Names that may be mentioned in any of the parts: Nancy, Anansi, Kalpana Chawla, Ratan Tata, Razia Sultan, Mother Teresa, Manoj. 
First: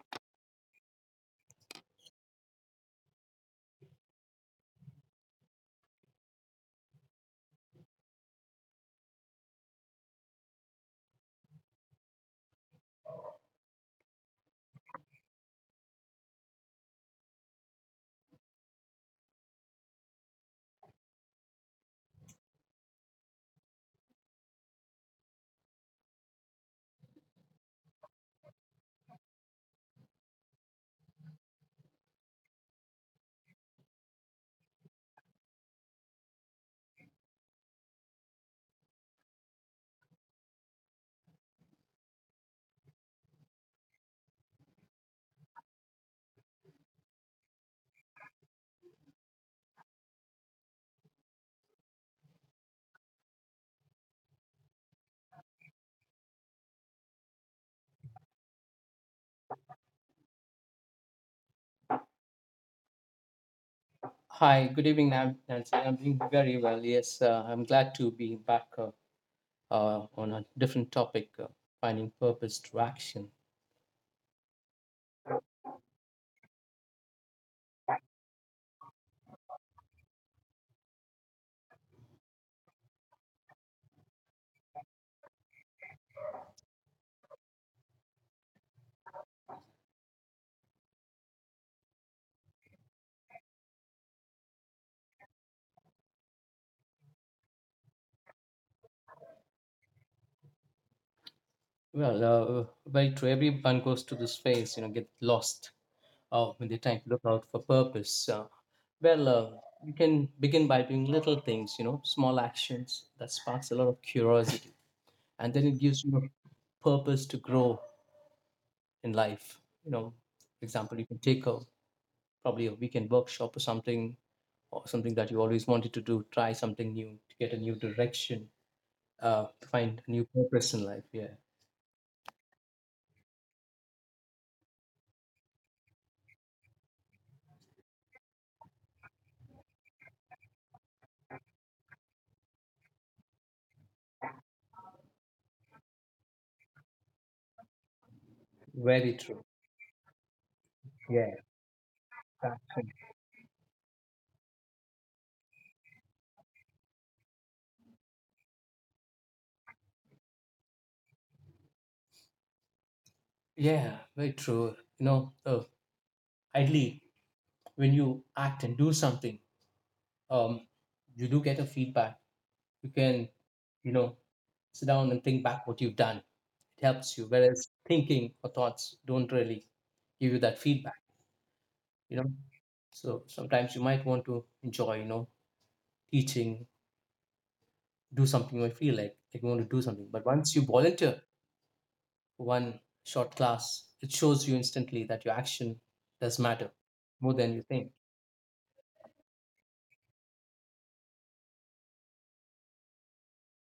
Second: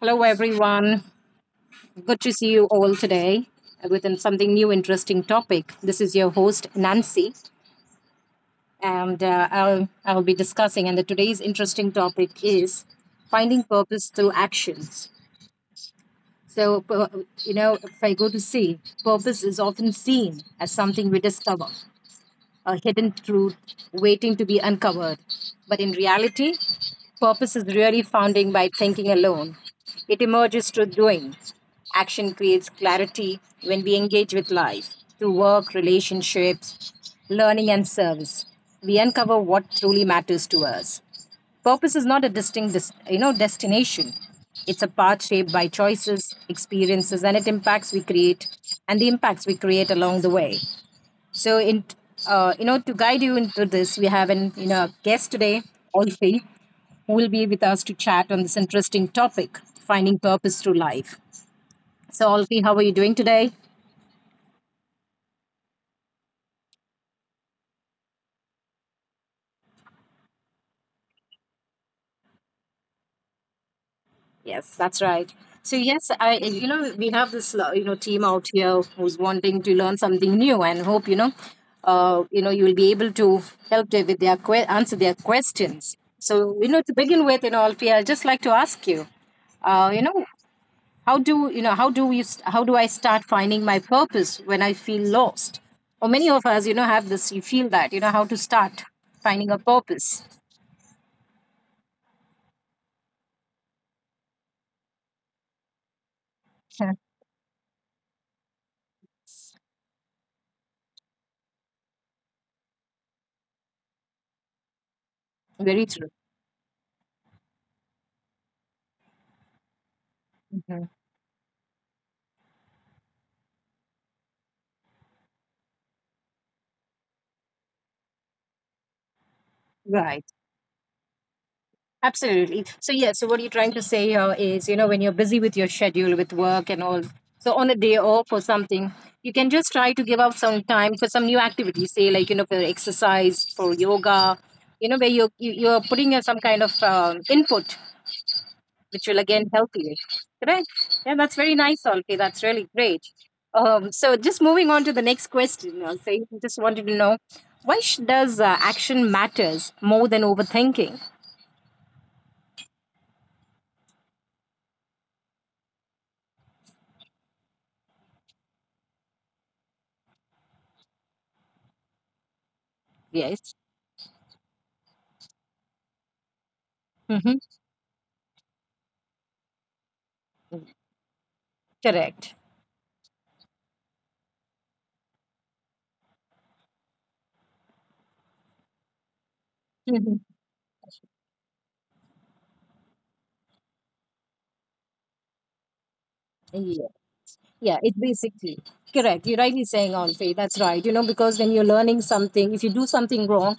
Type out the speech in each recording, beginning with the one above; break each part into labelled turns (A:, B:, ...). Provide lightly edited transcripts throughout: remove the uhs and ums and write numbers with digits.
A: Hello, everyone. Good to see you all today within something new, interesting topic. This is your host, Nancy, and I'll be discussing. Today's interesting topic is finding purpose through actions. So, if I go to see, purpose is often seen as something we discover, a hidden truth waiting to be uncovered. But in reality, purpose is really founding by thinking alone. It emerges through doing. Action creates clarity when we engage with life through work, relationships, learning, and service. We uncover what truly matters to us. Purpose is not a distinct, destination. It's a path shaped by choices, experiences, and it impacts we create, and the impacts we create along the way. So, in to guide you into this, we have an guest today, Olfi, who will be with us to chat on this interesting topic, finding purpose through life. So, Olfi, how are you doing today?
B: Hi, good evening, Nancy. I'm doing very well. Yes, I'm glad to be back on a different topic, finding purpose through action.
A: Yes, that's right. So yes, I we have this team out here who's wanting to learn something new and hope you will be able to help them with their answer their questions. So to begin with, you know, Alfie, I'd just like to ask you, uh, you know, how do how do I start finding my purpose when I feel lost or many of us have this you feel that how to start finding a purpose.
B: Well, very true. Everyone goes to this phase, you know, get lost when they're
A: Yeah.
B: trying to look out for purpose. Well, uh, you can begin by doing little things, you know, small actions that sparks a lot of curiosity, and then it
A: Very
B: gives
A: true.
B: you a purpose to grow in life. You know, for
A: Mhm.
B: example, you can take a probably a weekend workshop or something that you always wanted to do, try something new to get a new direction to find a
A: Right,
B: new purpose in life. Yeah,
A: absolutely. So yeah, so what you're trying to say here is, you know, when you're busy with your schedule with work and all, so on a day off or something, you can just try to give up some time for some new activity, say, like, you know, for exercise, for yoga, you know, where you're you are putting in some kind of input, which
B: very
A: will
B: true.
A: again help you. Correct? Yeah,
B: Yeah,
A: that's very nice, Olke. That's really
B: exactly.
A: great. So, just moving on to the next question, Olke, just wanted to know, does action matters more than overthinking?
B: Yeah, very true, you know. Ideally, when you act and do something, um you do get a feedback. You can,
A: Yes.
B: you know, sit down and think back what you've done. It helps you,
A: Mm-hmm.
B: whereas thinking or thoughts don't really give you that feedback, you know.
A: Correct.
B: So sometimes you might want to enjoy, you know, teaching, do something or feel like you want to do something.
A: Mm-hmm.
B: But once you volunteer for one short class, it shows you instantly that your action does matter
A: Yes.
B: more than you
A: Yeah,
B: think.
A: it's basically correct. You're rightly saying on faith. That's right. You know, because when you're learning something, if you do something wrong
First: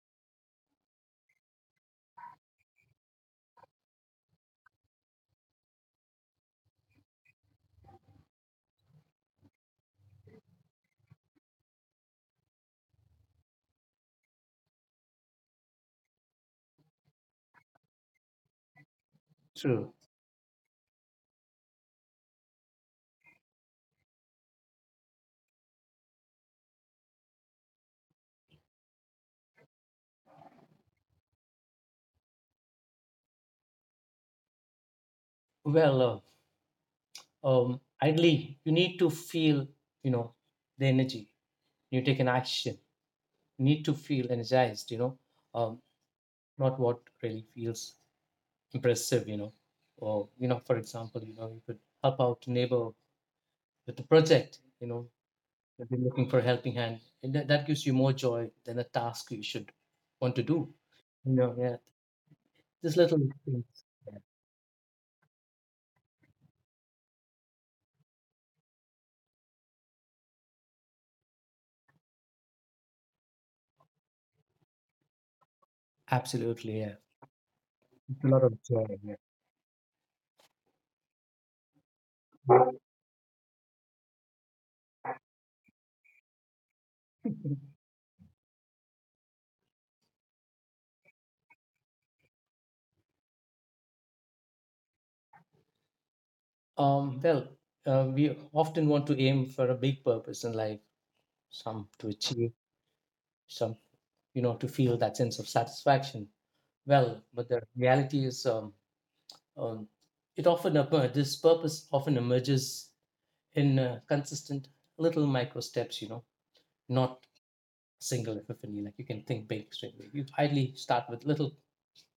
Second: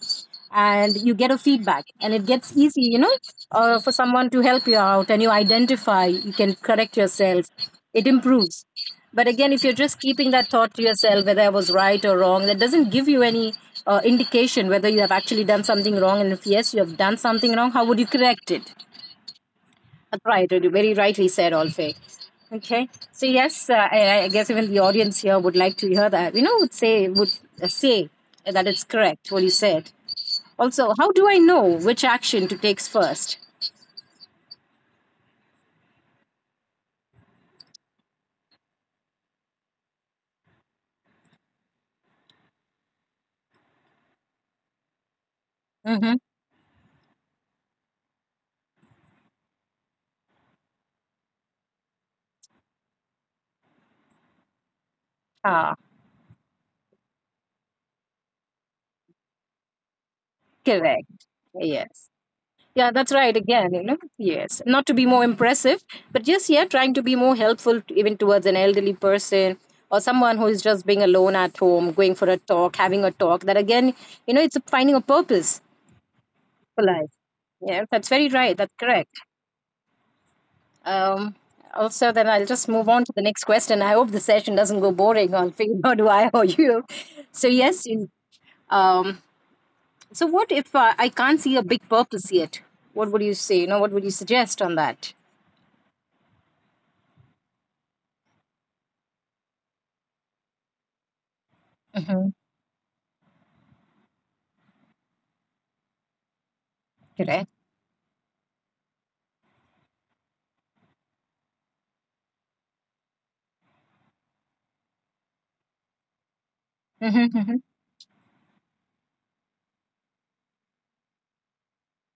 A: and you get a feedback and it gets easy, you know, for someone to help you out and you identify, you can correct yourself, it improves. But again, if you're just keeping that thought to yourself, whether I was right or wrong, that doesn't give you any indication whether you have actually done something wrong. And if yes, you have done something wrong, how would you correct it?
B: True.
A: Right, you very rightly said, Olfay. Okay, so yes, I guess even the audience here would like to hear that. You know, would say that it's correct what you said. Also, how do I know which action to take first?
B: Well, ideally, you need to feel, you know, the energy. You take an action. You need to feel energized, you know, um,
A: Mm-hmm.
B: not what really feels impressive, you know. Or, you know, for example, you know, you could help out a neighbor with a project, you know,
A: Ah,
B: you have been looking for a helping hand, and that gives you more joy than a task you should want to do.
A: correct.
B: You know, yeah,
A: Yes. Yeah,
B: just
A: that's
B: little
A: right.
B: things.
A: Again, you know,
B: Yeah,
A: yes. Not to be more impressive, but just, yeah, trying to be more helpful to, even towards an elderly person or someone who is just being alone at home, going for a talk, having a talk. That again, you know, it's finding a purpose
B: absolutely,
A: for
B: yeah.
A: life. Yeah, that's
B: It's a
A: very
B: lot
A: right.
B: of
A: That's
B: joy. Yeah.
A: correct. Um, also, then I'll just move on to the next question. I hope the session doesn't go boring on figure out do I or you. So yes, you- um, so what if I can't see a big purpose yet? What would you say? You know, what would you suggest on that?
B: Well, we often want to aim for a big purpose in life, some to
A: Mm-hmm.
B: achieve, some, you know, to feel that sense of satisfaction. Well, but
A: Correct.
B: the reality is, um, this purpose often emerges in consistent little micro steps. You know, not
A: Mm-hmm, mm-hmm.
B: single epiphany. Like you can think big straight away. You ideally start with little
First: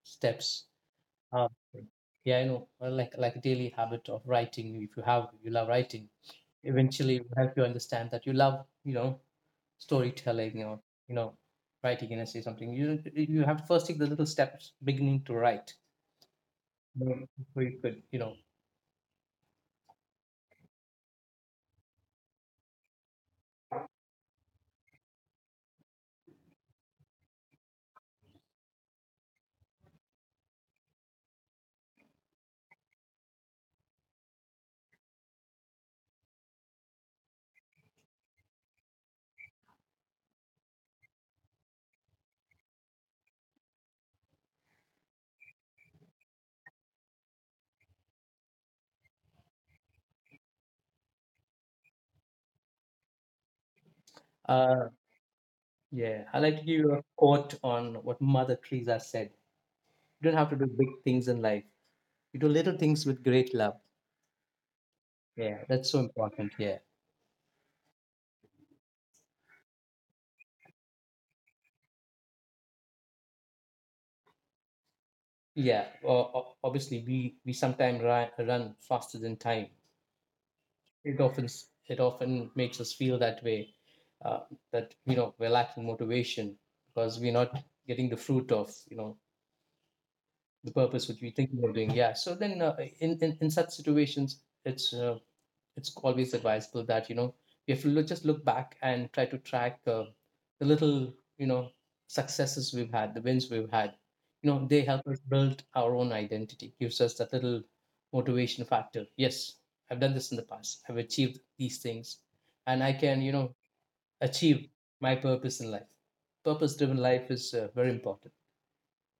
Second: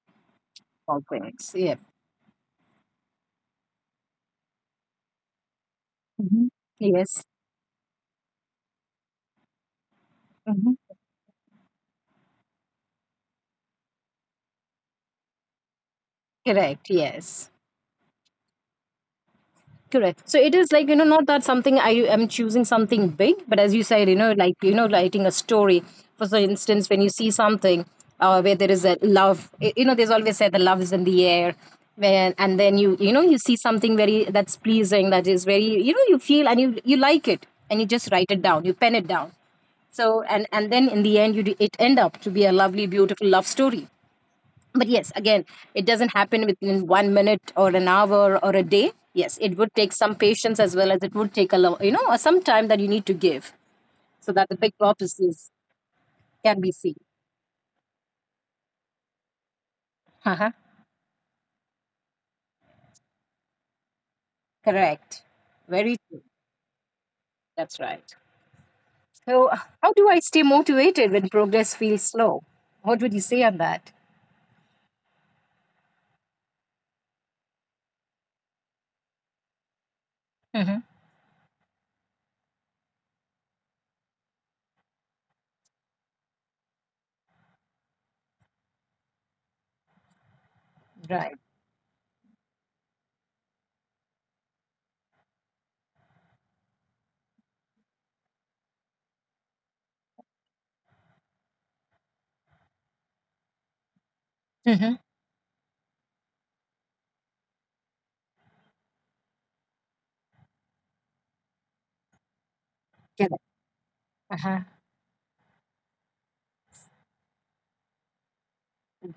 B: steps.
A: All
B: Um,
A: things. Yeah.
B: yeah, I know, like a daily habit of writing. If you have, you love writing.
A: Mm-hmm.
B: Eventually,
A: Yes.
B: it will help you understand that you love, you know, storytelling
A: Mm-hmm.
B: or, you know, writing an essay, something. You have to first take the little steps, beginning to write.
A: Correct.
B: Mm.
A: Yes.
B: Before you could, you know.
A: Correct. So it is like, you know, not that something I am choosing something big, but as you said, you know, like, you know, writing a story. For so instance, when you see something where there is a love, there's always said the love is in the air. When, and then you know, you see something very that's pleasing, that is very, you know, you feel and you like it and you just write it down, you pen it down. So, and then in the end, you do, it end up to be a lovely, beautiful love story, but yes, again, it doesn't happen within one minute or an hour or a day. Yes, it would take some patience, as well as it would take a lo- you know some time that you need to give so that the big
B: Uh,
A: processes
B: yeah, I like
A: can
B: to
A: be
B: give you
A: seen.
B: a quote on what Mother Teresa said. You don't have
A: Uh-huh.
B: to do big things in life. You do little things with great love.
A: Correct.
B: Yeah, that's so
A: Very true.
B: important. Yeah,
A: That's right. So, how do I stay motivated when progress feels slow? What would you say on that?
B: yeah. Obviously, we sometimes run faster than time.
A: Hmm.
B: It often makes us feel that way, uh, that you know we're lacking motivation because we're not getting the fruit of, you know, the purpose which we
A: Right.
B: think we're doing. Yeah. So then, in such situations, it's always advisable that, you know, we have to look, just look back and try to track the little, you know, successes we've had, the wins we've had. You know, they
A: Hmm.
B: help us build our own identity, gives us that little motivation factor. Yes, I've done this in the past, I've achieved these things, and I can, you
A: Correct.
B: know,
A: Uh-huh.
B: achieve my purpose in life. Purpose driven life is very important.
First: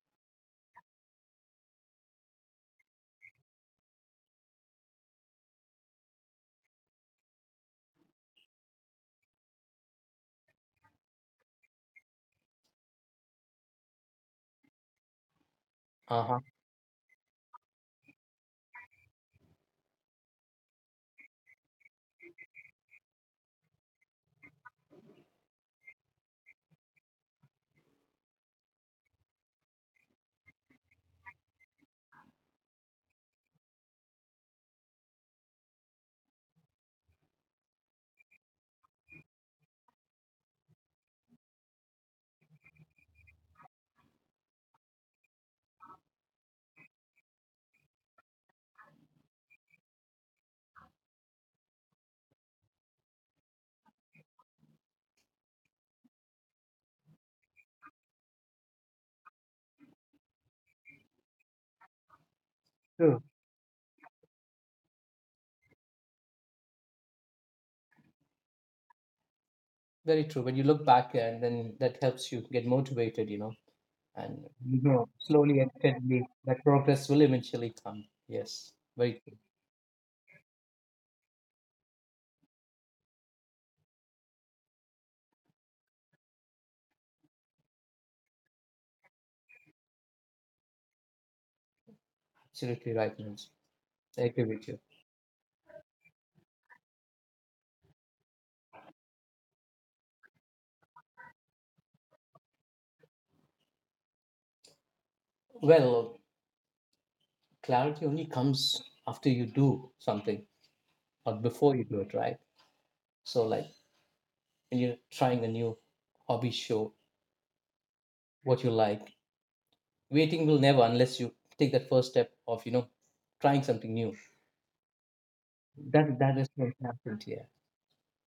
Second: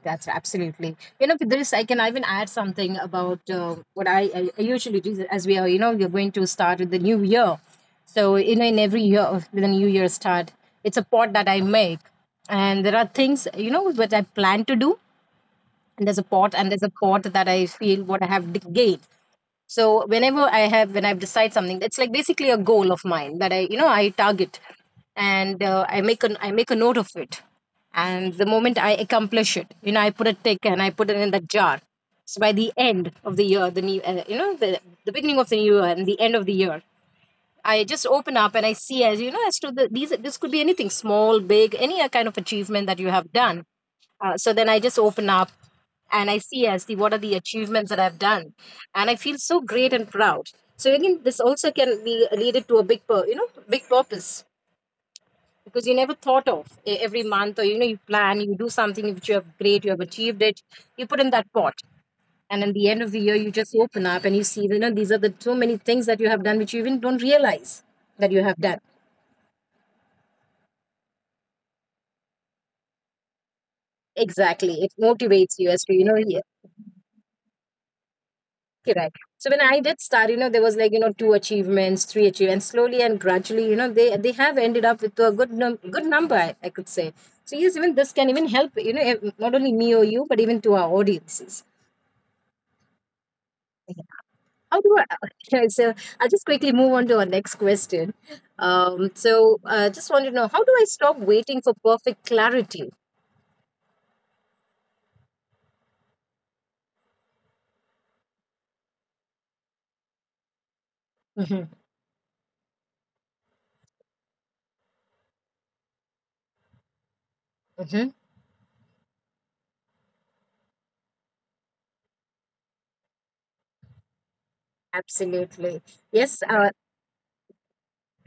A: That's absolutely. You know, with this, I can even add something about what I usually do, as we are, you know, we're going to start with the new year. So, you know, in every year, with the new year start, it's a pot that I make. And there are things, you know, what I plan to do. And there's a
B: Uh-huh.
A: pot, and there's a pot that I feel what I have gained. So whenever I have when I've decided something, it's like basically a goal of mine that I, you know, I target, and I make a note of it, and the moment I accomplish it, you know, I put a tick and I put it in that jar. So by the end of the year, the new the beginning of the new year and the end of the year, I just open up and I see as you know as to the these this could be anything small, big, any kind of achievement that you have done. So then I just open up and I see as the what are the achievements that I've done, and I feel so great and proud. So again, this also can be leaded to a big purpose, because you never thought of every month, or you know you plan, you do something which you have great, you have achieved it, you put in that pot, and at the end of the
B: True,
A: year you just open up and you see, you know, these are the so many things that you have done which you even don't realize that you have done.
B: very true. When you look back and then that helps you get motivated, you know. And you
A: Exactly, it
B: know
A: motivates
B: slowly
A: you
B: and
A: as to, you know,
B: steadily
A: yeah,
B: that progress will eventually come. Yes,
A: correct.
B: very true.
A: So when I did start, you know, there was like, you know, two achievements, three achievements, slowly and gradually, you know, they have ended up with a good number, I could say. So yes, even this can even help, you know, not only me or you but even to our audiences.
B: Absolutely right, Manoj. I agree with you.
A: How do I? Okay, so I'll just quickly move on to our next question. Just want to know, how do I stop waiting for perfect clarity?
B: Well, clarity only comes after you do something or
A: Hmm.
B: before you do it, right? So like when you're trying a new hobby show
A: Hmm.
B: what you like, waiting will never, unless you take that first step of, you know, trying something new,
A: Absolutely.
B: that that
A: Yes,
B: is
A: uh,
B: what happened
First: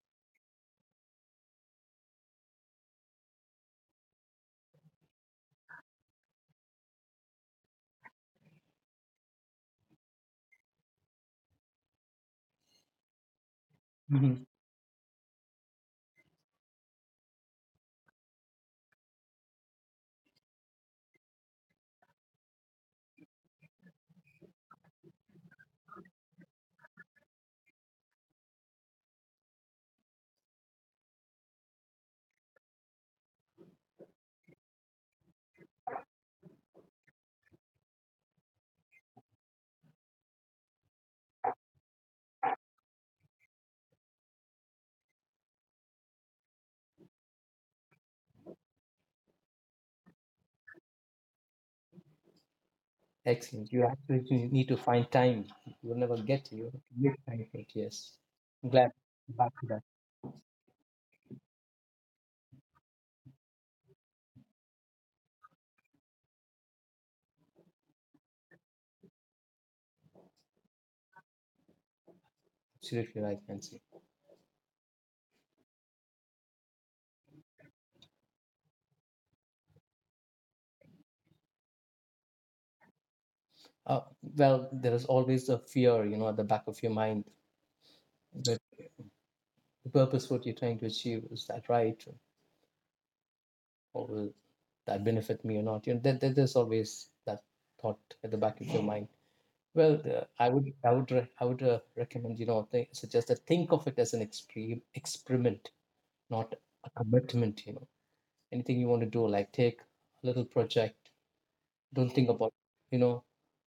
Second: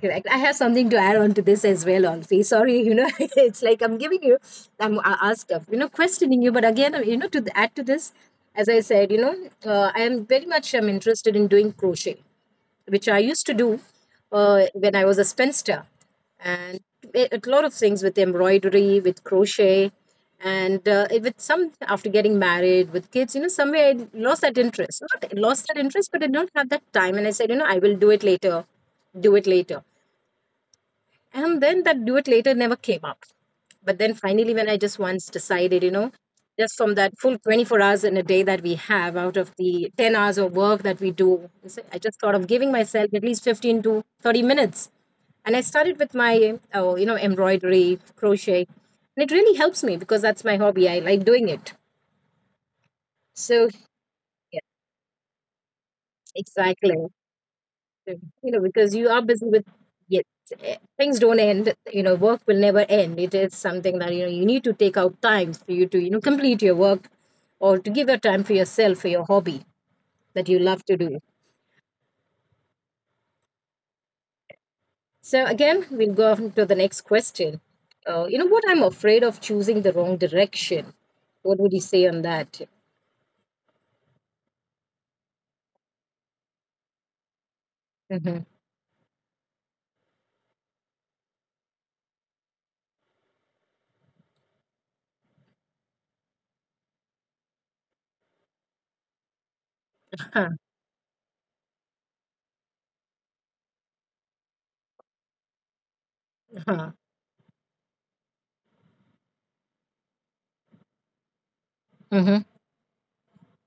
A: Correct. I have something to add on to this as well, Alfie. Sorry, you know, it's like I'm giving you, I'm asked, of, you know, questioning you. But again, you know, to add to this, as I said, you know, I am very much interested in doing crochet, which I used to do
B: here.
A: when I was a spinster. And a lot of things with embroidery, with crochet, and with some, after getting married, with kids, you know, somewhere I lost that interest. Not lost that interest, but I don't have that time. And I said, you know, I will do it later. And then that duet later never came out. But then finally, when I just once decided, you know, just from that full 24 hours in a day that we have out of the 10 hours of work that we do, I just thought of giving myself at least 15 to 30 minutes. And I started with my, oh, you know, embroidery, crochet. And it really helps me because that's my hobby. I like doing it. So,
B: Excellent. You actually
A: yeah,
B: need to find time. You'll never get you.
A: exactly.
B: Make time for it. Yes.
A: You know,
B: I'm glad.
A: because you are
B: You
A: busy
B: back
A: with
B: to that.
A: yet things don't end, you know, work will never end, it is something that you know you need to take out time for you to, you know, complete your work, or to give your time for yourself for your hobby that you love to do.
B: Absolutely right, Nancy.
A: So again, we'll go on to the next question. You know, what I'm afraid of choosing the wrong direction, what would you say on that?
B: Uh, well, there is always a fear, you know, at the back of your mind.
A: Mm-hmm.
B: But the purpose, what you're trying to achieve, is that right? Or will that benefit me or not? You know, there's always that thought at the back of your mind. Well,
A: Huh.
B: I would recommend, you know, suggest that think of it as an extreme experiment, not a
A: Huh.
B: commitment. You know, anything you want to do, like take a little project, don't think
A: Mm-hmm.
B: about, you know,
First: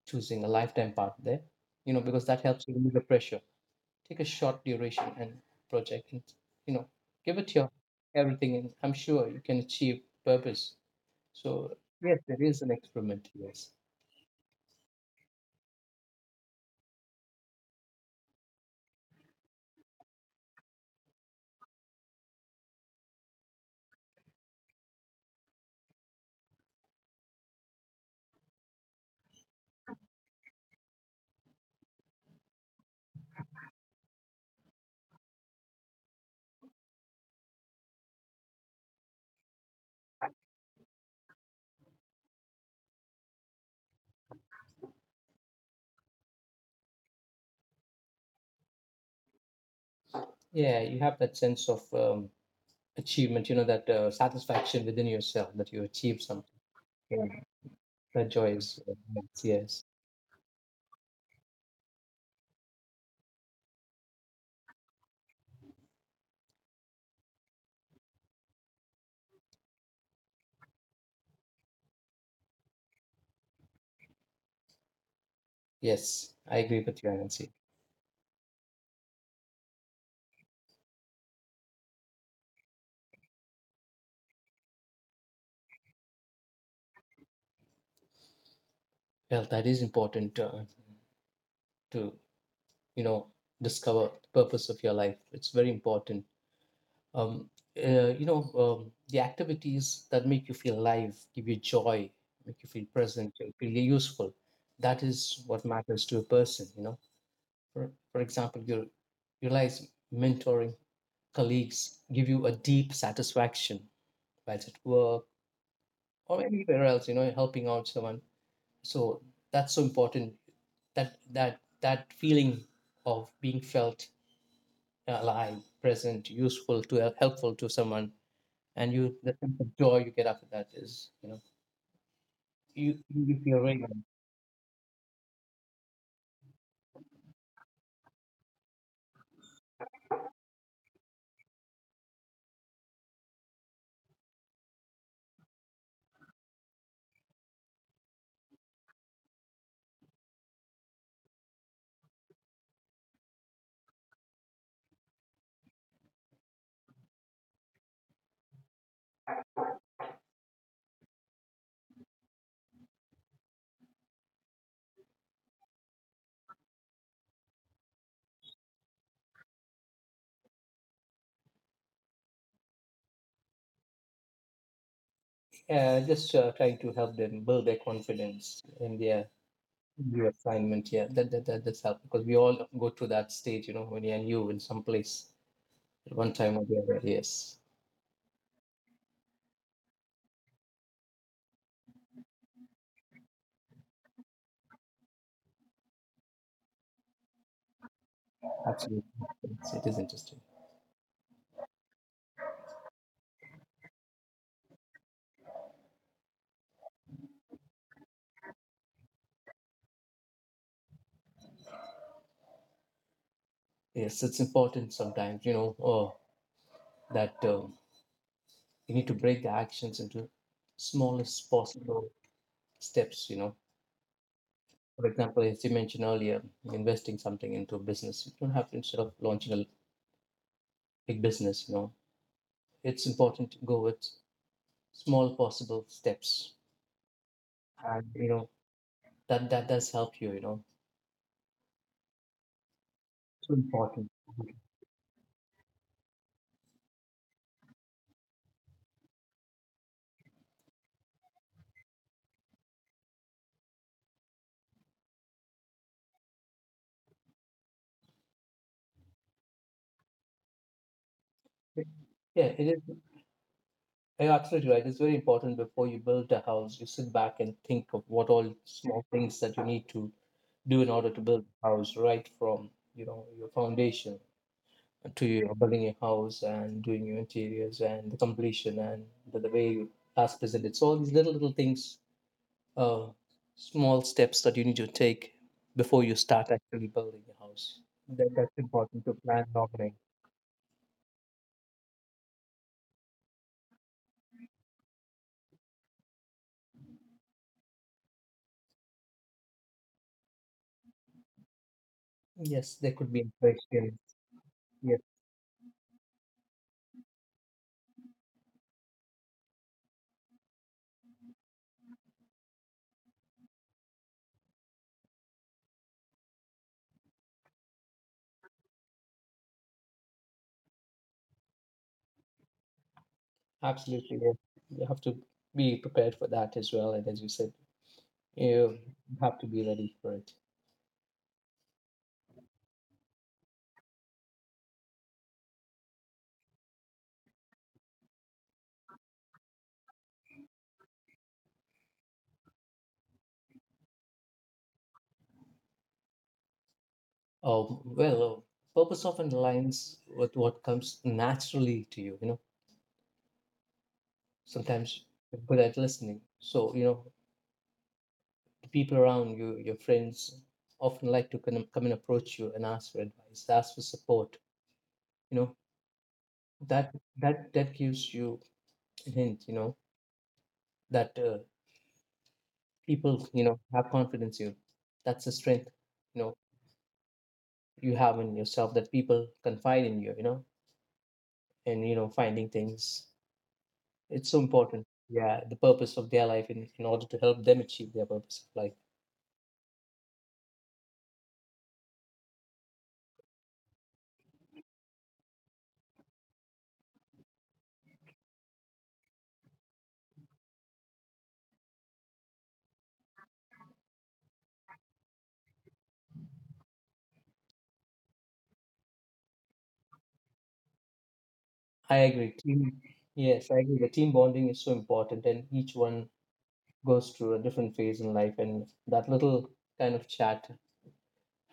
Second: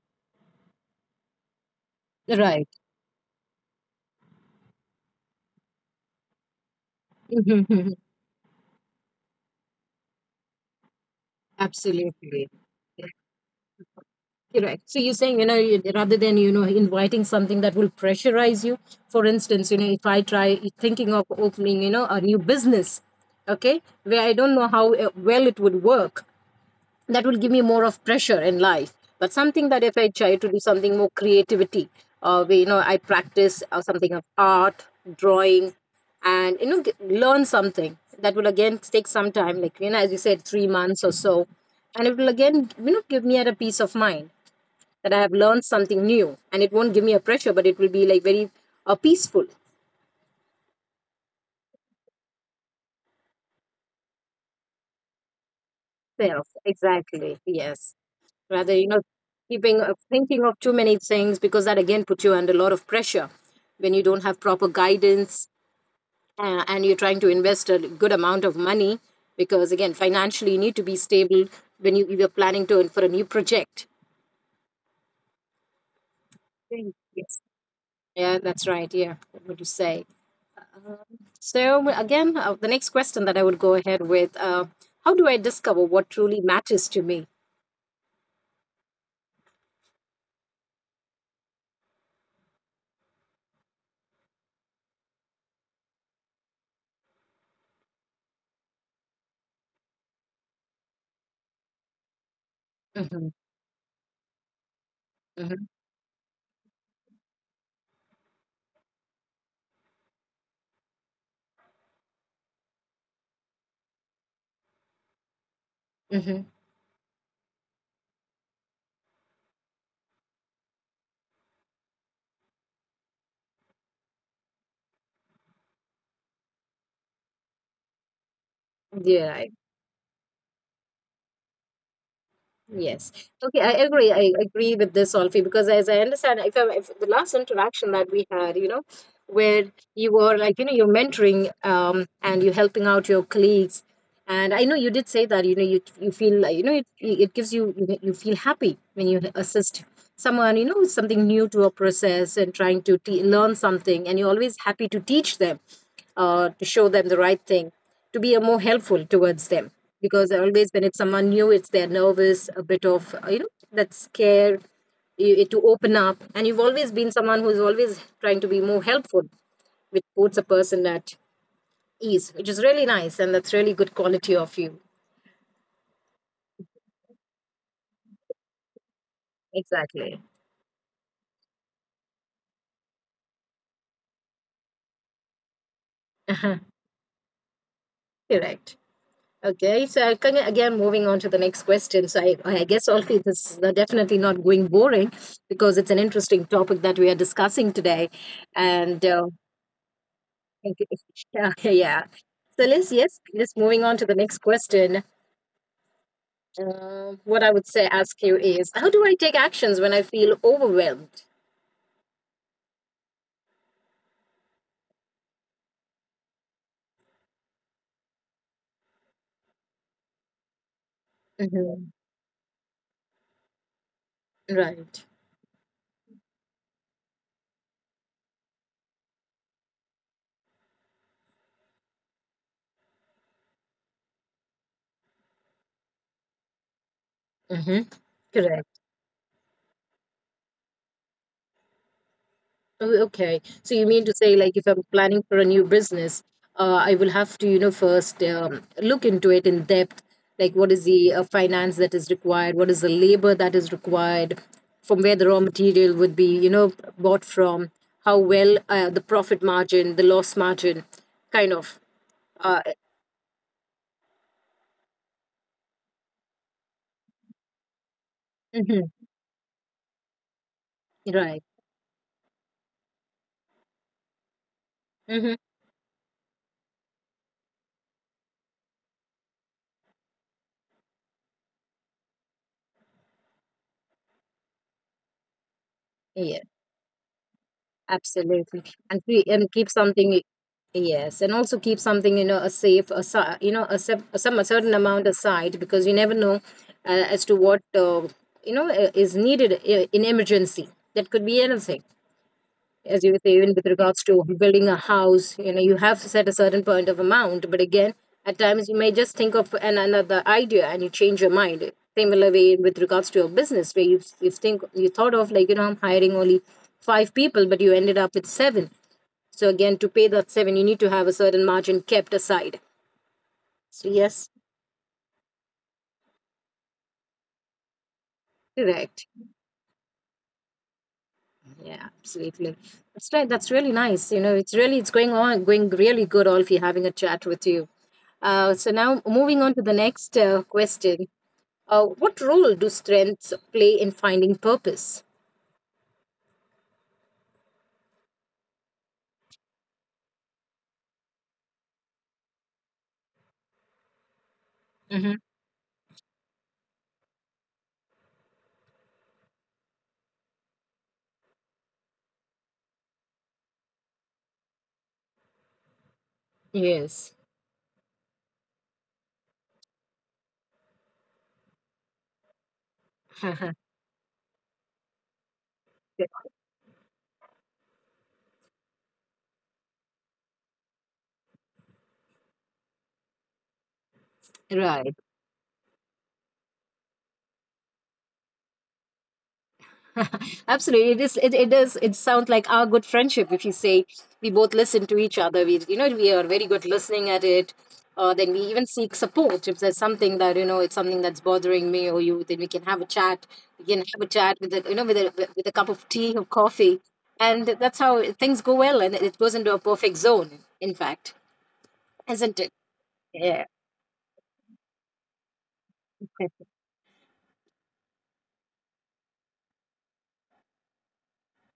B: choosing a lifetime partner there, you know, because that helps
A: Right.
B: you remove the pressure. Take a short duration and project and, you know, give it your everything, and I'm sure you can achieve purpose. So yes, there
A: Absolutely.
B: is an experiment, yes.
A: Correct. So you're saying, you know, you- rather than, you know, inviting something that will pressurize you, for instance, you know, if I try thinking of opening, you know, a new business, okay, where I don't know how well it would work, that will give me more of pressure in life. But something that if I try to do something more creativity, where, you know, I practice something of art, drawing, and, you know, g- learn something that will again take some time, like, you know, as you said, 3 months or so. And it will again, you know, give me at a peace of mind that I have learned something new and it won't give me a pressure, but it will be like very peaceful
B: Yeah, you have that sense of achievement, you know, that satisfaction within yourself that you achieved something.
A: self.
B: Yeah.
A: Exactly. Yes.
B: That joy
A: Rather,
B: is
A: you know, keeping
B: yes.
A: thinking of too many things because that again puts you under a lot of pressure when you don't have proper guidance and you're trying to invest a good amount of money because again financially you need to be stable when you're planning to for a new project.
B: Yes, I agree with you,
A: Yes.
B: Anansi.
A: Yeah, that's right. Yeah, what would you say? Um, so again, the next question that I would go ahead with: how do I discover what truly matters to me?
B: Well, that is important to, you know, discover the purpose of your life. It's very important. um, you know, the activities that make you feel alive, give you joy, make you feel
A: Mm-hmm.
B: present, you feel useful, that is what
A: Mm-hmm.
B: matters to a person, you know. For example, you realize mentoring colleagues give you a deep satisfaction while it's at work
A: Mm-hmm.
B: or anywhere else, you know, helping out someone. So that's so important, that feeling of being felt alive, present, useful to, helpful to someone, and you the
A: Yeah,
B: sense of joy you get after that is, you know, you
A: yes.
B: you feel
A: Okay, I
B: really
A: agree. I agree with this, Solfi, because as I understand, if the last interaction that we had, you know, where you were like, you know, you're mentoring and you're helping out your colleagues, and I know you did say that, you know, you feel like, you know, it gives you you feel happy when you assist someone, you know, with something new to a process and trying to te- learn something, and you're always happy to teach them, to show them the right thing, to be a more helpful towards them, because always when it's someone new it's they're nervous a bit of you know that scare you, to open up, and you've always been someone who's always trying to be more helpful, which puts a person at ease, which is really nice, and that's really good quality of you
B: just trying to help them build their confidence in their
A: exactly.
B: new assignment. Yeah, that's help because we all go through that stage. You know, when you're new in some place at one time
A: Uh-huh.
B: or the other. Yes,
A: Correct. Okay, so kind of again moving on to the next question, I guess also this is not- definitely not going boring because it's an interesting topic that we are discussing today and
B: absolutely. It's, it is interesting.
A: okay. Yeah, yeah. So let's yes, just moving on to the next question. What I would say ask you is, how do I take actions when I feel overwhelmed?
B: Yes, it's important sometimes. You know, oh, that you need to break the actions into smallest
A: Hmm.
B: possible steps. You know,
A: Right.
B: for example, as you mentioned earlier, investing something into a business, you don't have to, instead of launching a big business, you know, it's important to go with small possible steps.
A: Hmm.
B: And you know,
A: Correct.
B: that that does help you, you know.
A: Oh, okay.
B: So
A: So you mean
B: important.
A: to say, like, if I'm planning for a new business, I will have to, you know, first look into it in depth. Like, what is the finance that is required? What is the labor that is required? From where the raw material would be, you know, bought from? How well the profit margin, the loss margin, kind of.
B: Yeah,
A: Uh,
B: it is, you're absolutely right. It's very important before you build a house, you sit back and think of what all
A: mhm,
B: small things that you need to do in order to
A: right.
B: build a house, right from, you know, your foundation to
A: Hmm.
B: your building your house and doing your interiors and the completion and the way you last present, it's all these little little things, uh, small steps that you need to take before you start actually building your house. That, that's
A: Absolutely, and
B: important to
A: we
B: plan
A: and keep
B: normally.
A: something, y- yes, and also keep something you know a safe, a si- you know a sep- some a certain amount aside, because you never know as to what you know is needed I- in emergency. That could be anything,
B: Yes, there
A: as
B: could
A: you
B: be
A: say, even with
B: inflation.
A: regards to building a
B: Yes,
A: house, you know, you have to set a certain point of amount. But again, at times you may just think of an, another idea and you change your mind. Similar way with regards to your business, where you think you thought of like you know I'm hiring only five people, but you ended up with seven. So again, to pay that seven, you need to have a certain margin kept aside. So
B: absolutely,
A: yes,
B: yes. You have to be prepared for that as well, and as you said, you
A: correct.
B: have to be ready for it.
A: Yeah, absolutely. That's right. That's really nice. You know, it's really it's going on going really good. All if you're having a chat with you. So now moving on to the next question. What role do strengths play in finding purpose?
B: Oh well, purpose often aligns with what comes naturally to you, you know. Sometimes
A: Hmm.
B: you're good at listening. So, you know, the people around you, your friends, often like to come and approach you and ask for advice, ask for support. You know, that
A: Yes.
B: that gives you a hint, you know, that people, you know, have confidence in you. That's the strength, you know, you have in yourself that people confide in you, you know, and, you know, finding things. It's so important.
A: Right.
B: Yeah, the purpose of their life in order to help them achieve their purpose of life.
A: Absolutely, it is. It does. It sounds like our good friendship. If you say we both listen to each other, we you know we are very good listening at it. Then we even seek support if there's something that you know it's something that's bothering me or you. Then we can have a chat. We can have a chat with a, you know with a cup of tea or coffee, and that's how things go well, and it goes into a perfect zone. In fact,
B: I agree.
A: isn't it?
B: Team,
A: Yeah.
B: yes, I agree. The team bonding is so important, and each one goes through a different phase in life, and that little kind of chat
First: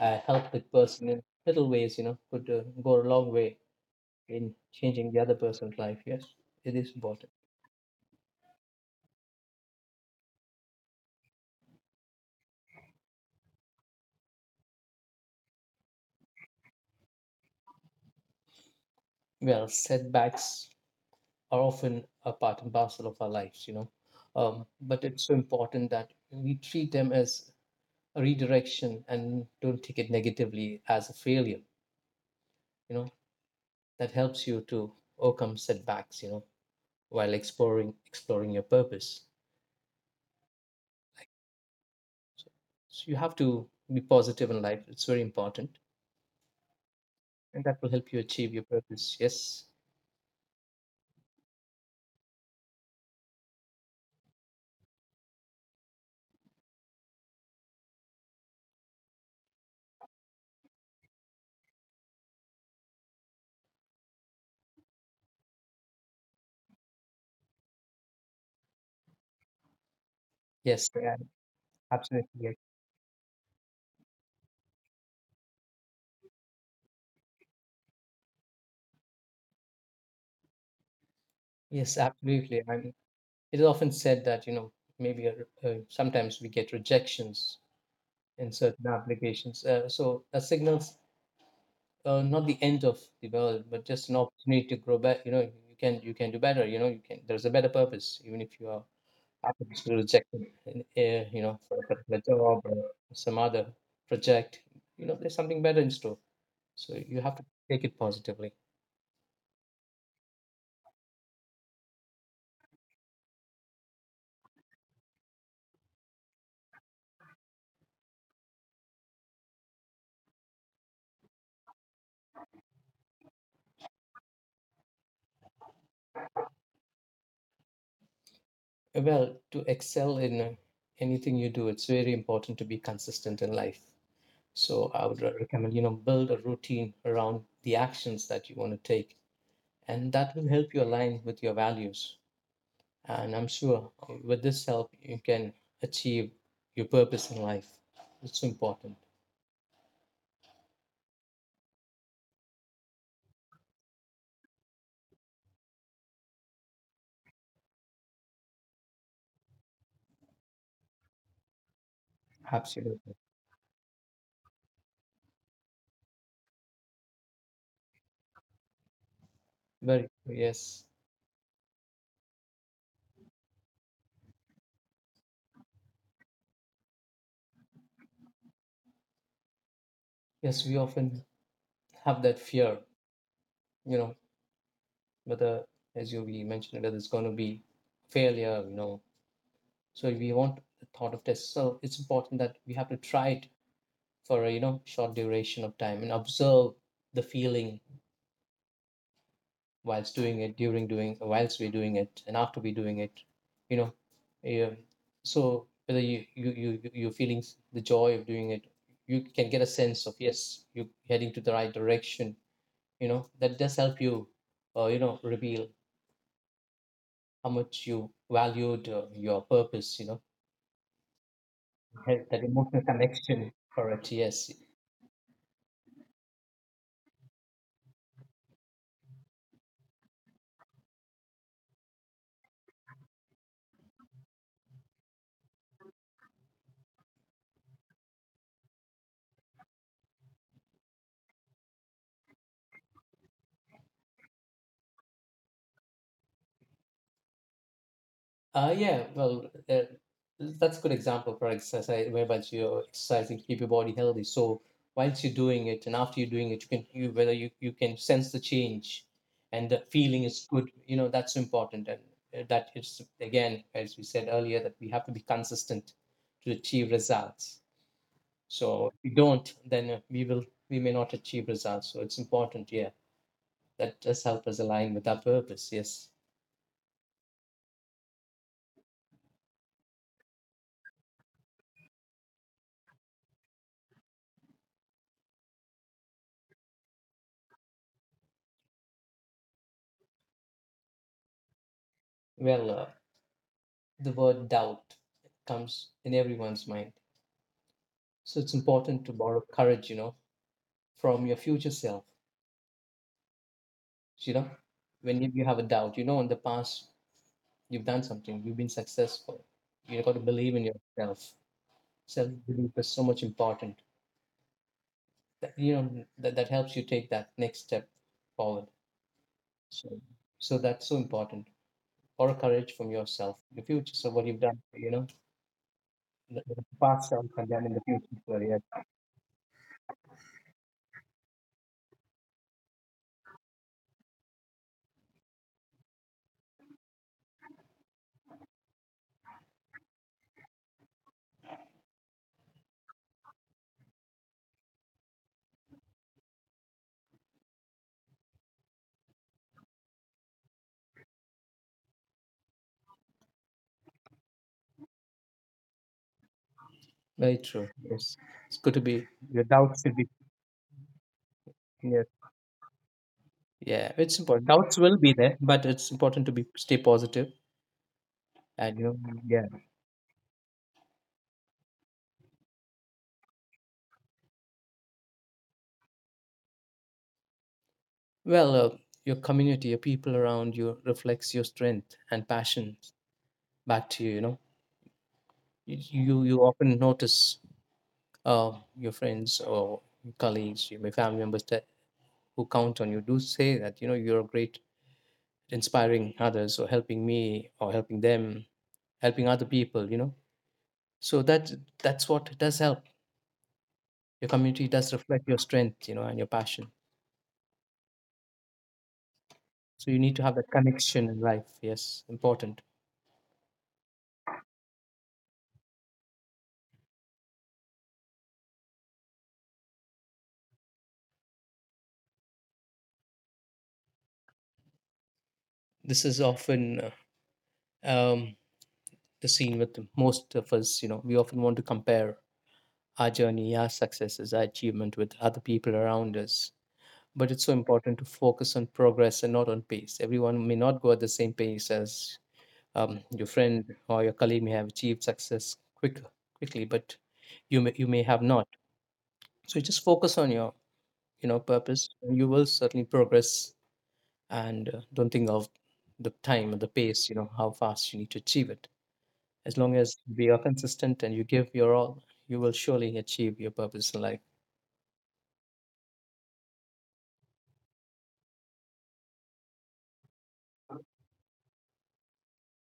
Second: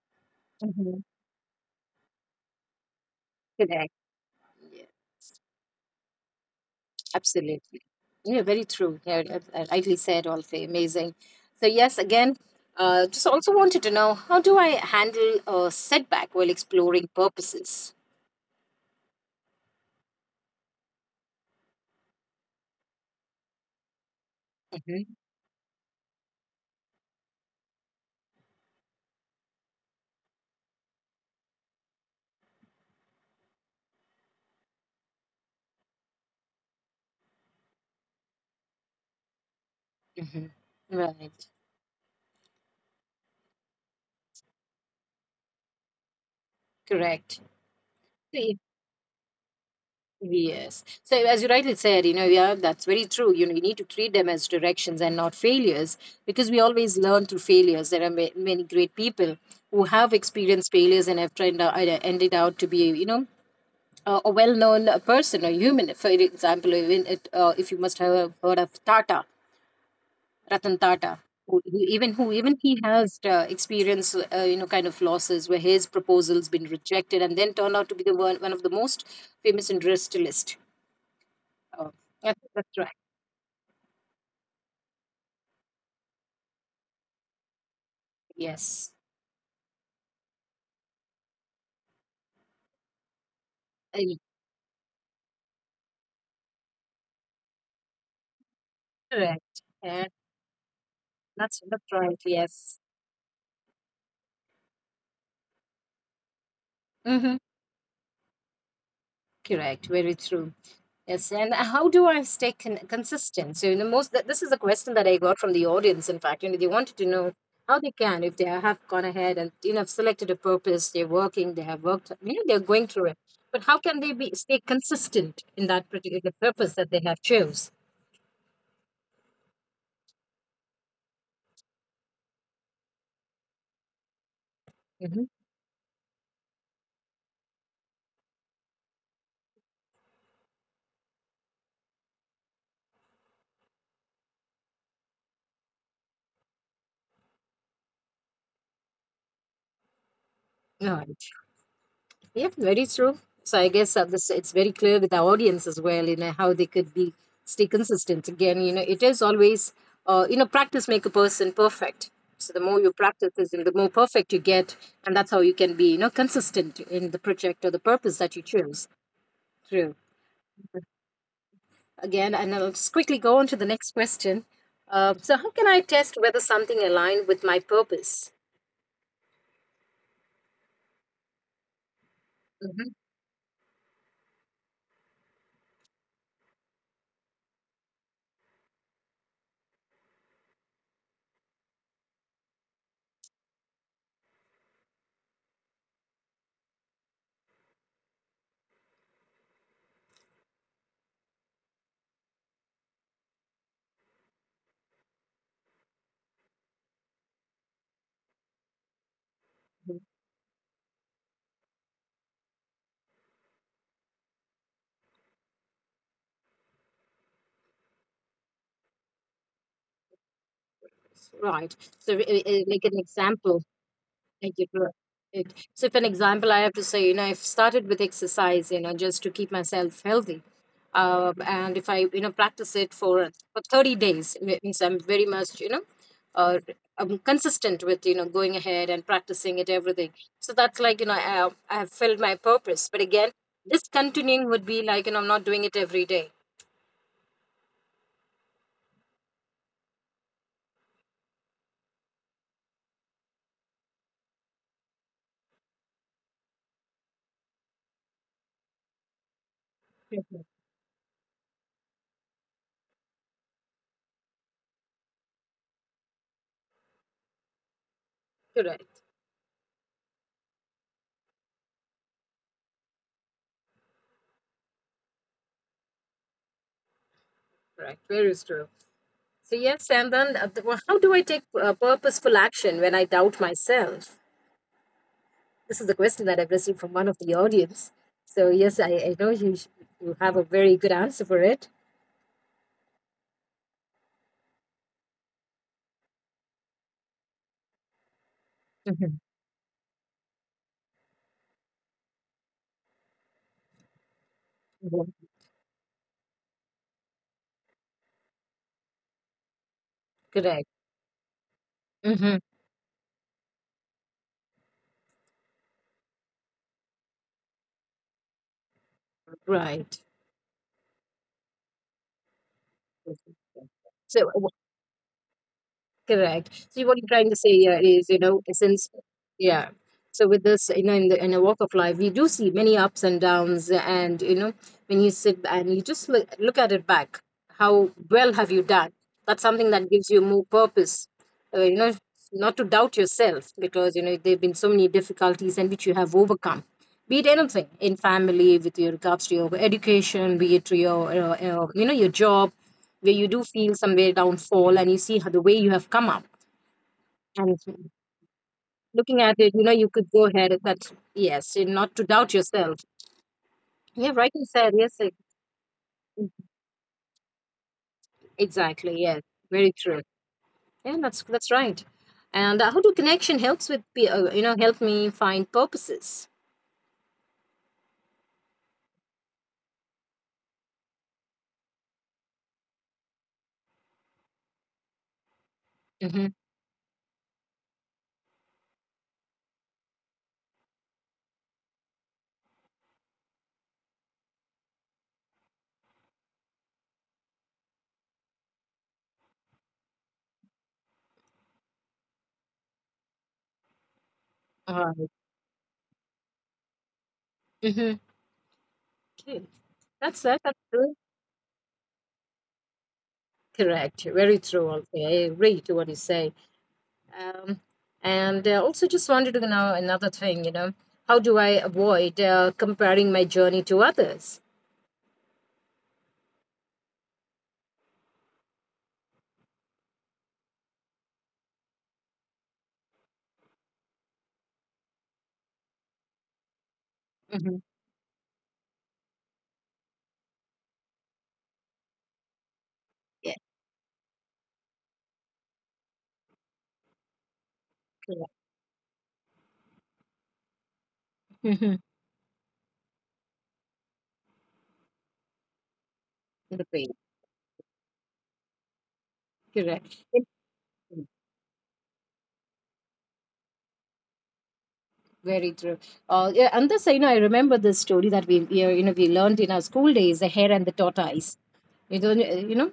B: help the
A: Mhm.
B: person in little ways. You know, could go a long way
A: Correct.
B: in
A: Yeah.
B: changing the other person's life. Yes, it is important.
A: Absolutely. Yeah, very true. Yeah, rightly said, Olfey. Amazing. So, yes, again, just also wanted to know how do I handle a setback while exploring purposes?
B: Well, setbacks are often a part and parcel of our lives. You know, but
A: Mm-hmm.
B: it's so important that we treat them as a redirection and don't take it negatively as a failure. You know, that helps you to overcome setbacks, you know, while exploring your purpose.
A: Mm-hmm. Right.
B: So, so you have to be positive in life. It's very important,
A: Correct.
B: and that will help you achieve
A: See,
B: your purpose. Yes,
A: yes. So, as you rightly said, you know, yeah, that's very true. You know, you need to treat them as directions and not failures, because we always learn through failures. There are ma- many great people who have experienced failures and have tried, ended out to be, you know, a well-known person or human. For example, even it, if you must have heard of Tata, Ratan
B: yes. Yeah,
A: Tata, who
B: absolutely. I
A: even he has experienced you know kind of losses where his proposals been rejected and then turned out to be one of the most famous industrialist. Uh,
B: yes
A: I think
B: absolutely, I
A: that's
B: mean
A: right.
B: it is often said that you know maybe sometimes we get rejections in certain
A: Yes,
B: applications, so that signals not the end of the world but just
A: Uh,
B: an opportunity to grow back. You know, you can, you can do better, you know. You can, there's a better purpose even if you are
A: correct.
B: happens to
A: Yeah,
B: reject him in, you know,
A: that's
B: for a
A: that's right.
B: particular job
A: Yes.
B: or some other project, you know there's something better in store. So you
A: Mm-hmm.
B: have to take it positively.
A: Correct. Very true. Yes, and how do I stay con- consistent? So, you know, most th- this is a question that I got from the audience. In fact, you know, they wanted to know how they can if they have gone ahead and you know have selected a purpose, they're working, they have worked, you know, they're going through it. But how can they be stay consistent in that particular purpose that they have chose?
B: Well, to excel in anything you do, it's very important to be consistent in life. So I would
A: Mm-hmm.
B: recommend, you know, build a routine around the actions that you want to take, and that will help you align with your values. And I'm sure with this help you can achieve your purpose in life. It's important.
A: All right. Yep, very true. So I guess this it's very clear with our audience as well, you know, how they could be stay consistent. Again, you know, it is always, you know, practice make a person perfect. So the more you
B: Absolutely.
A: practice this, and the more perfect you get, and that's how you can be, you know, consistent in the project or the purpose that you choose. True.
B: Very, yes.
A: Again, and I'll just quickly go on to the next question. So how can I test whether something aligned with my purpose?
B: Yes, we often have that fear, you know, whether, as you we mentioned, whether it's going to be failure, you know. So we want the thought of this. So it's important that we have to try it for a, you know, short duration of time and observe the feeling whilst doing it, during doing, whilst we're doing it, and after we're doing it, you know. Yeah. So whether you, you're feeling the joy of doing it, you can get a sense of, yes, you're heading to the right direction. You know, that does help you you know reveal how much you valued your purpose, you know.
A: Right. So,
B: Help that emotional
A: like an
B: connection.
A: example,
B: Correct, yes.
A: thank you. For it. So, if an example I have to say, you know, I've started with exercise, you know, just to keep myself healthy. And if I, you know, practice it for 30 days, it means I'm very much, you know, uh, I'm consistent with, you know, going ahead and practicing it, everything. So that's like, you know, I have filled my purpose. But again, discontinuing would be like, you know, I'm not doing it every day.
B: Yeah, well, that's a good example for exercise whereby you're exercising to keep your body healthy. So whilst you're doing it and after you're doing it, you can you whether you, you can sense the change, and the feeling
A: Mhm.
B: is good, you know, that's important. And that is again, as we said earlier, that we have to be consistent to achieve results. So if
A: Correct,
B: we don't, then we will, we may not achieve results. So it's important, yeah, that does help us align with our purpose. Yes.
A: correct. Very true. So, yes, and then the- well, how do I take purposeful action when I doubt myself? This is the question that I've received from one of the audience. So, yes, I know you, sh- you have a very good answer for it.
B: Well, the word doubt comes in everyone's mind, so it's important to
A: Mhm.
B: borrow courage, you know, from your future self. You know,
A: Yeah.
B: when you have a doubt, you know, in the past you've done something, you've been successful. You've got to believe in
A: Correct.
B: yourself. Self
A: Hmm.
B: belief is so much important. That, you know, that, that helps you take that next step forward.
A: Right.
B: So, so that's so important. Or courage from yourself, the future. So
A: So,
B: what you've
A: wh-
B: done, you know,
A: correct.
B: the
A: So, what you're
B: past self
A: trying to
B: and
A: say
B: then in
A: here
B: the
A: is, you
B: future. So
A: know,
B: yeah,
A: since, yeah. So with this you know in the in a walk of life you do see many ups and downs, and you know when you sit and you just look at it back how well have you done, that's something that gives you more purpose, you know not to doubt yourself because you know there have been so many difficulties and which you have overcome, be it anything in family with your regards to your education, be it to your you know your job where you do feel somewhere downfall and you see how the way you have come up
B: very
A: and
B: true. Yes, it's good to be.
A: looking at
B: Good.
A: it, you know, you could go ahead at that. Yes, and not to
B: Yes.
A: doubt yourself.
B: Yeah,
A: Yeah,
B: it's
A: rightly
B: important.
A: said.
B: Doubts will
A: Yes, e-
B: be there, but it's important to be stay positive. And you
A: exactly.
B: know.
A: Yes,
B: Yeah.
A: very true. Yeah, that's right. And how do connection helps with pe- you know help me find purposes.
B: Well, your community, your people around you reflects your strength and passion back to you. You know, you you
A: Mm-hmm.
B: you often notice uh, your friends or colleagues, your family members, that who count on you do say that, you know, you're a great inspiring others or helping me or helping them, helping other people, you know. So that, that's what does help. Your community does
A: All
B: reflect your strength, you know, and your passion.
A: mm-hmm. Okay.
B: So you need
A: That's
B: to have
A: that.
B: that
A: That's true.
B: connection in life. Yes, important.
A: Correct. Very true. Also, I agree to what you say. Um, and also, just wanted to know another thing. You know, how do I avoid comparing my journey to others?
B: This is often um, the scene with most of us. You know, we often want to compare our journey, our successes, our achievement with other people around us, but it's so
A: Mm-hmm.
B: important to focus on progress and not on pace. Everyone may not go at the same pace as your
A: Yeah.
B: friend or your colleague may have achieved success quickly, but you may, you may have
A: Correct.
B: not. So just focus on your, you know,
A: Mm-hmm.
B: purpose, and you will certainly progress. And don't think of the time or the pace, you know, how fast you need to achieve it. As long as
A: Correct. Interesting.
B: we are consistent and you give your all, you will surely achieve your purpose in life.
A: Very true. Yeah, and this, you know, I remember this story that you know, we learned in our school days, the hare and the tortoise. You know, you know,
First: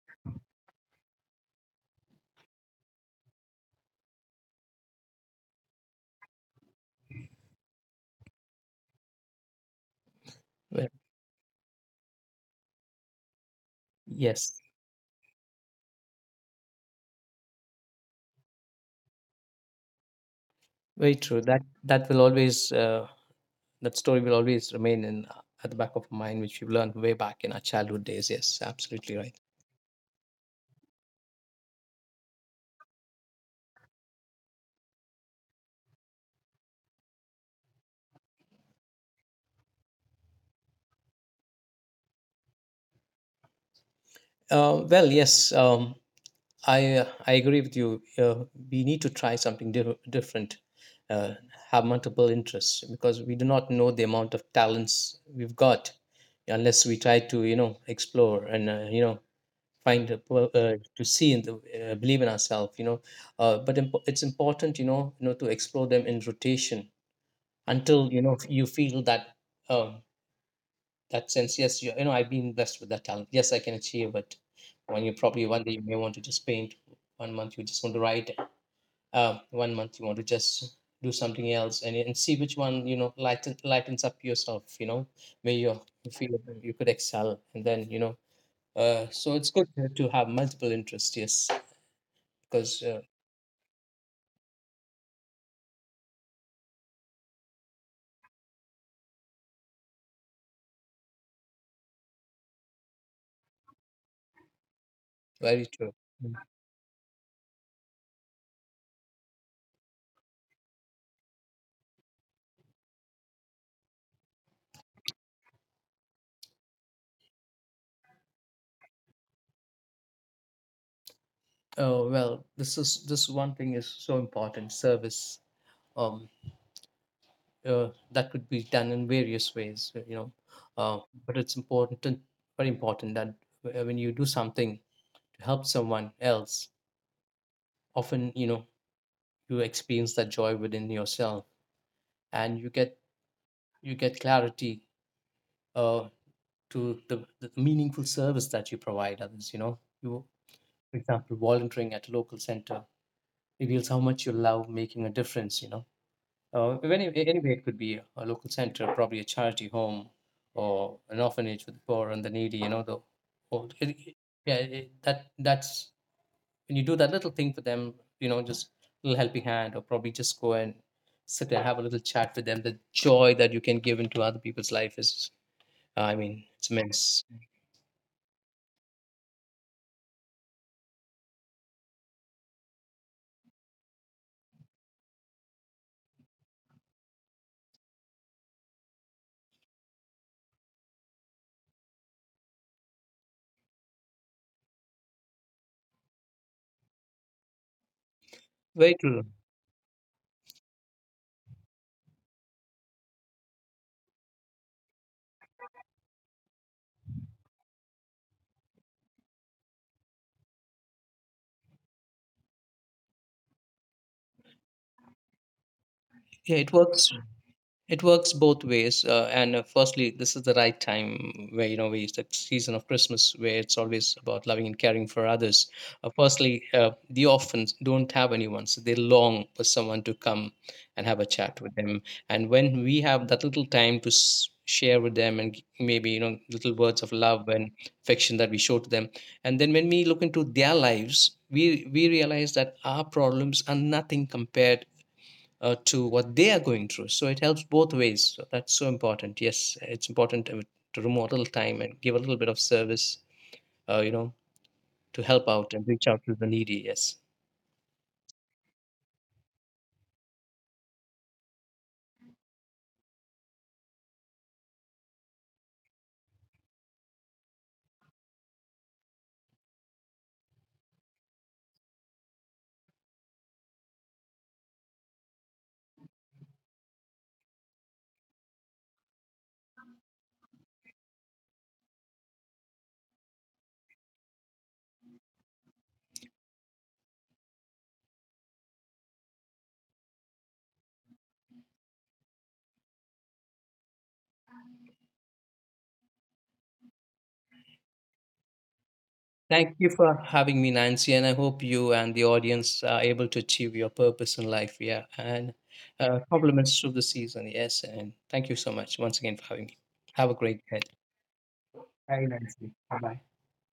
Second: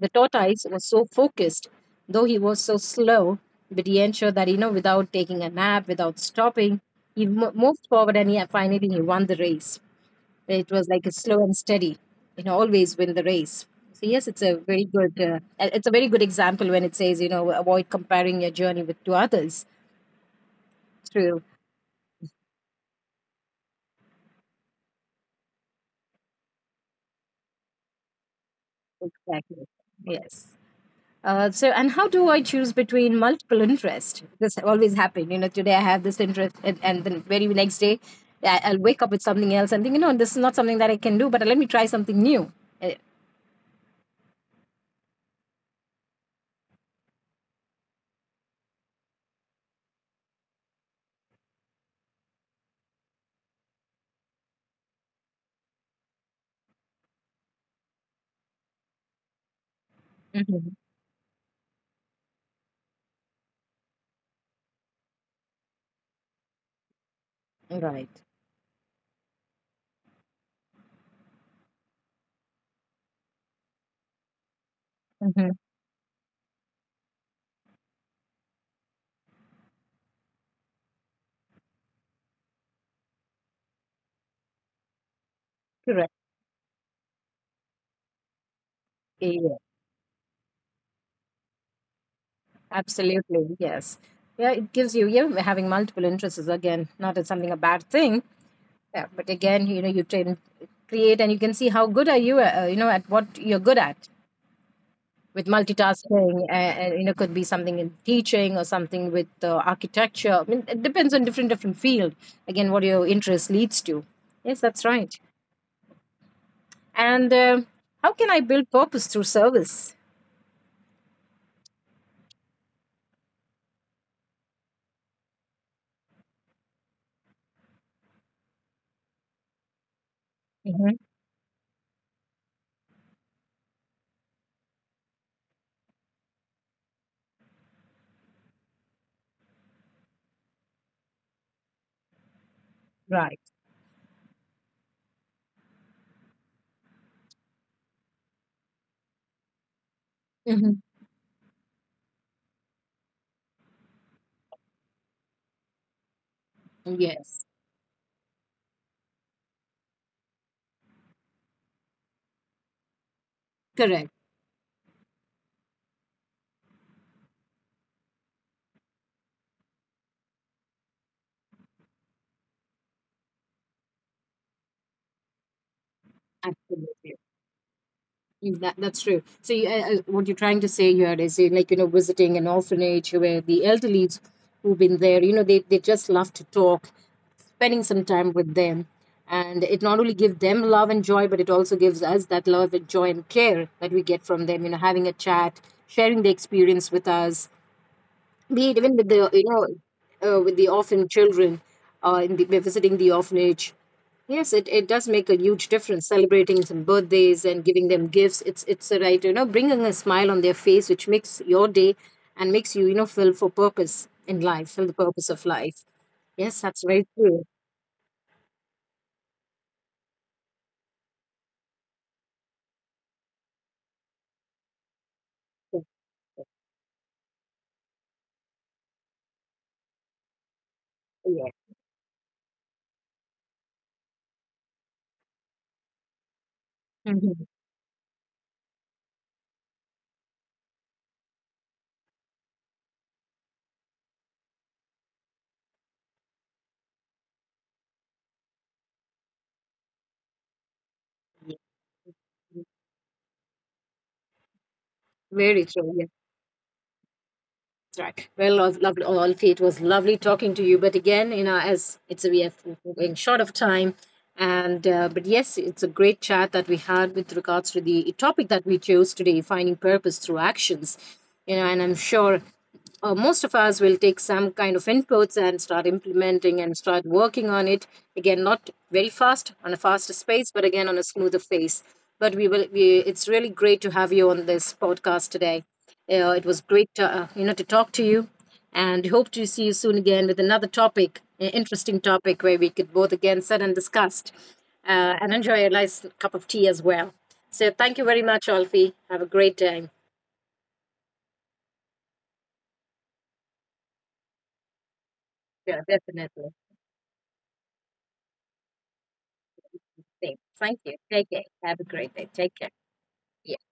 A: the tortoise was so focused, though he was so slow, but he ensured that, without taking a nap, without stopping, he moved forward and he finally he won the race. It was
B: Well,
A: like a slow and steady, you know, always win the race. So yes, it's a
B: yes,
A: very good, it's a very good example when it says, you know, avoid comparing your journey with to others.
B: very
A: True.
B: true. That, that will always that story will always remain in at the back of our mind, which we've learned way back in our childhood days. Yes, absolutely right.
A: Exactly. Yes. So and how do I choose between multiple interests? This always happen. You know, today I have this interest, and the very next day I'll wake up with something else and think, you know, this is not something that I can do, but let me try something new. Uh,
B: Well, yes, I agree with you. We need to try something different, uh, have multiple interests because we do not know the amount of talents we've got unless we try to, you know, explore and, you know, find a,
A: mhm.
B: to see and, believe in ourselves. You know, it's important, you know, to explore them in rotation until,
A: Right.
B: you know, you feel that. um that sense, yes, you know, I've been blessed with that talent. Yes, I can achieve it. When you probably
A: Hmm.
B: one day you may want to just paint, one month you just want to write, one month you want to just do something else, and see which one, you know, lightens up yourself. You know, may you,
A: Correct.
B: you feel that you could excel, and then, you know, so it's
A: Yeah.
B: good to have multiple interests. Yes, because
A: Absolutely. Yes. Yeah, it gives you, yeah, having multiple interests is again not as something a bad thing. Yeah, but again, you know, you train, create, and you can see how good are you, you know, at what you're good at. With
B: very true.
A: multitasking and you know could be something in teaching or something with architecture. I mean, it depends on different different field, again what your interest leads to. Yes, that's right. And how can I build purpose through service?
B: Oh well, this is this one thing is so important. Service. Um, that could be done in various ways, you know.
A: Mhm.
B: Uh, but it's important, and very important that when you do something to help someone else, often, you know, you experience that joy within yourself, and you get,
A: Right.
B: you get clarity uh, to the meaningful service that you provide others. You know, you,
A: Mhm.
B: for example, volunteering at a local center reveals how much you love making a difference. You know. But any,
A: Yes.
B: anyway, it could be a local center, probably a charity home or an orphanage for the poor and the needy. You know, the old.
A: Correct.
B: It, yeah, it, that that's when you do that little thing for them. You know, just a little helping hand, or probably just go and sit and have a little chat with them. The joy that you can give into other people's life is, I mean, it's
A: Absolutely.
B: immense.
A: Mm, that, that's true. So, what you're trying to say here is, like, you know, visiting an orphanage where the elderly who've been there, you know, they just love to talk, spending some time with them. And it not only gives them love and joy, but it also gives us that love and joy and care that we get from them, you know, having a chat, sharing the experience with us, be it even
B: Very
A: with
B: true.
A: the with the orphan children, we're visiting the orphanage. Yes, it does make a huge difference, celebrating some birthdays and giving them gifts. It's a right, you know, bringing a smile on their face which makes your day and makes you you know feel for purpose in life, feel the purpose of life.
B: Yeah,
A: Yes,
B: it
A: that's very
B: works.
A: true.
B: It works both ways. And firstly, this is the right time where, you know, we, it's the season of Christmas where it's always about loving and caring for others. Firstly, the orphans don't have anyone, so they long for someone to come and have a
A: Yeah.
B: chat with them. And when we have that little time to share with them and maybe, you know, little words of love
A: Mhm.
B: and affection that we show to them. And then when we look into their lives, we realize that our problems are nothing compared to what they are going through. So it helps both ways. So that's so important. Yes, it's important to remove a little time and give a little bit of service, you know, to help
A: Very
B: out and
A: true. Yeah,
B: reach out to the needy. Yes.
A: that's right. Well, lovely, all it was lovely talking to you, but again, you know, as it's we have, we're going short of time. And but yes, it's a great chat that we had with regards to the topic that we chose today, finding purpose through actions. You know, and I'm sure most of us will take some kind of inputs and start implementing and start working on it, again not very fast on a faster space but again on a smoother pace. But we will we, it's really great to have you on this podcast today. It was great to, you know, to talk to you and hope to see you soon again with another topic, an interesting topic where we could both again sit and discuss, and enjoy a nice cup of tea as well. So thank you very much, Alfie. Have a great
B: Thank you
A: day.
B: for having me, Nancy, and I hope you and the audience are able to achieve your purpose in life. Yeah, and
A: Yeah, definitely.
B: compliments through the season. Yes, and thank you so much once again for having me. Have a great day.
A: Thank you. Take care. Have a great day. Take care. Yeah.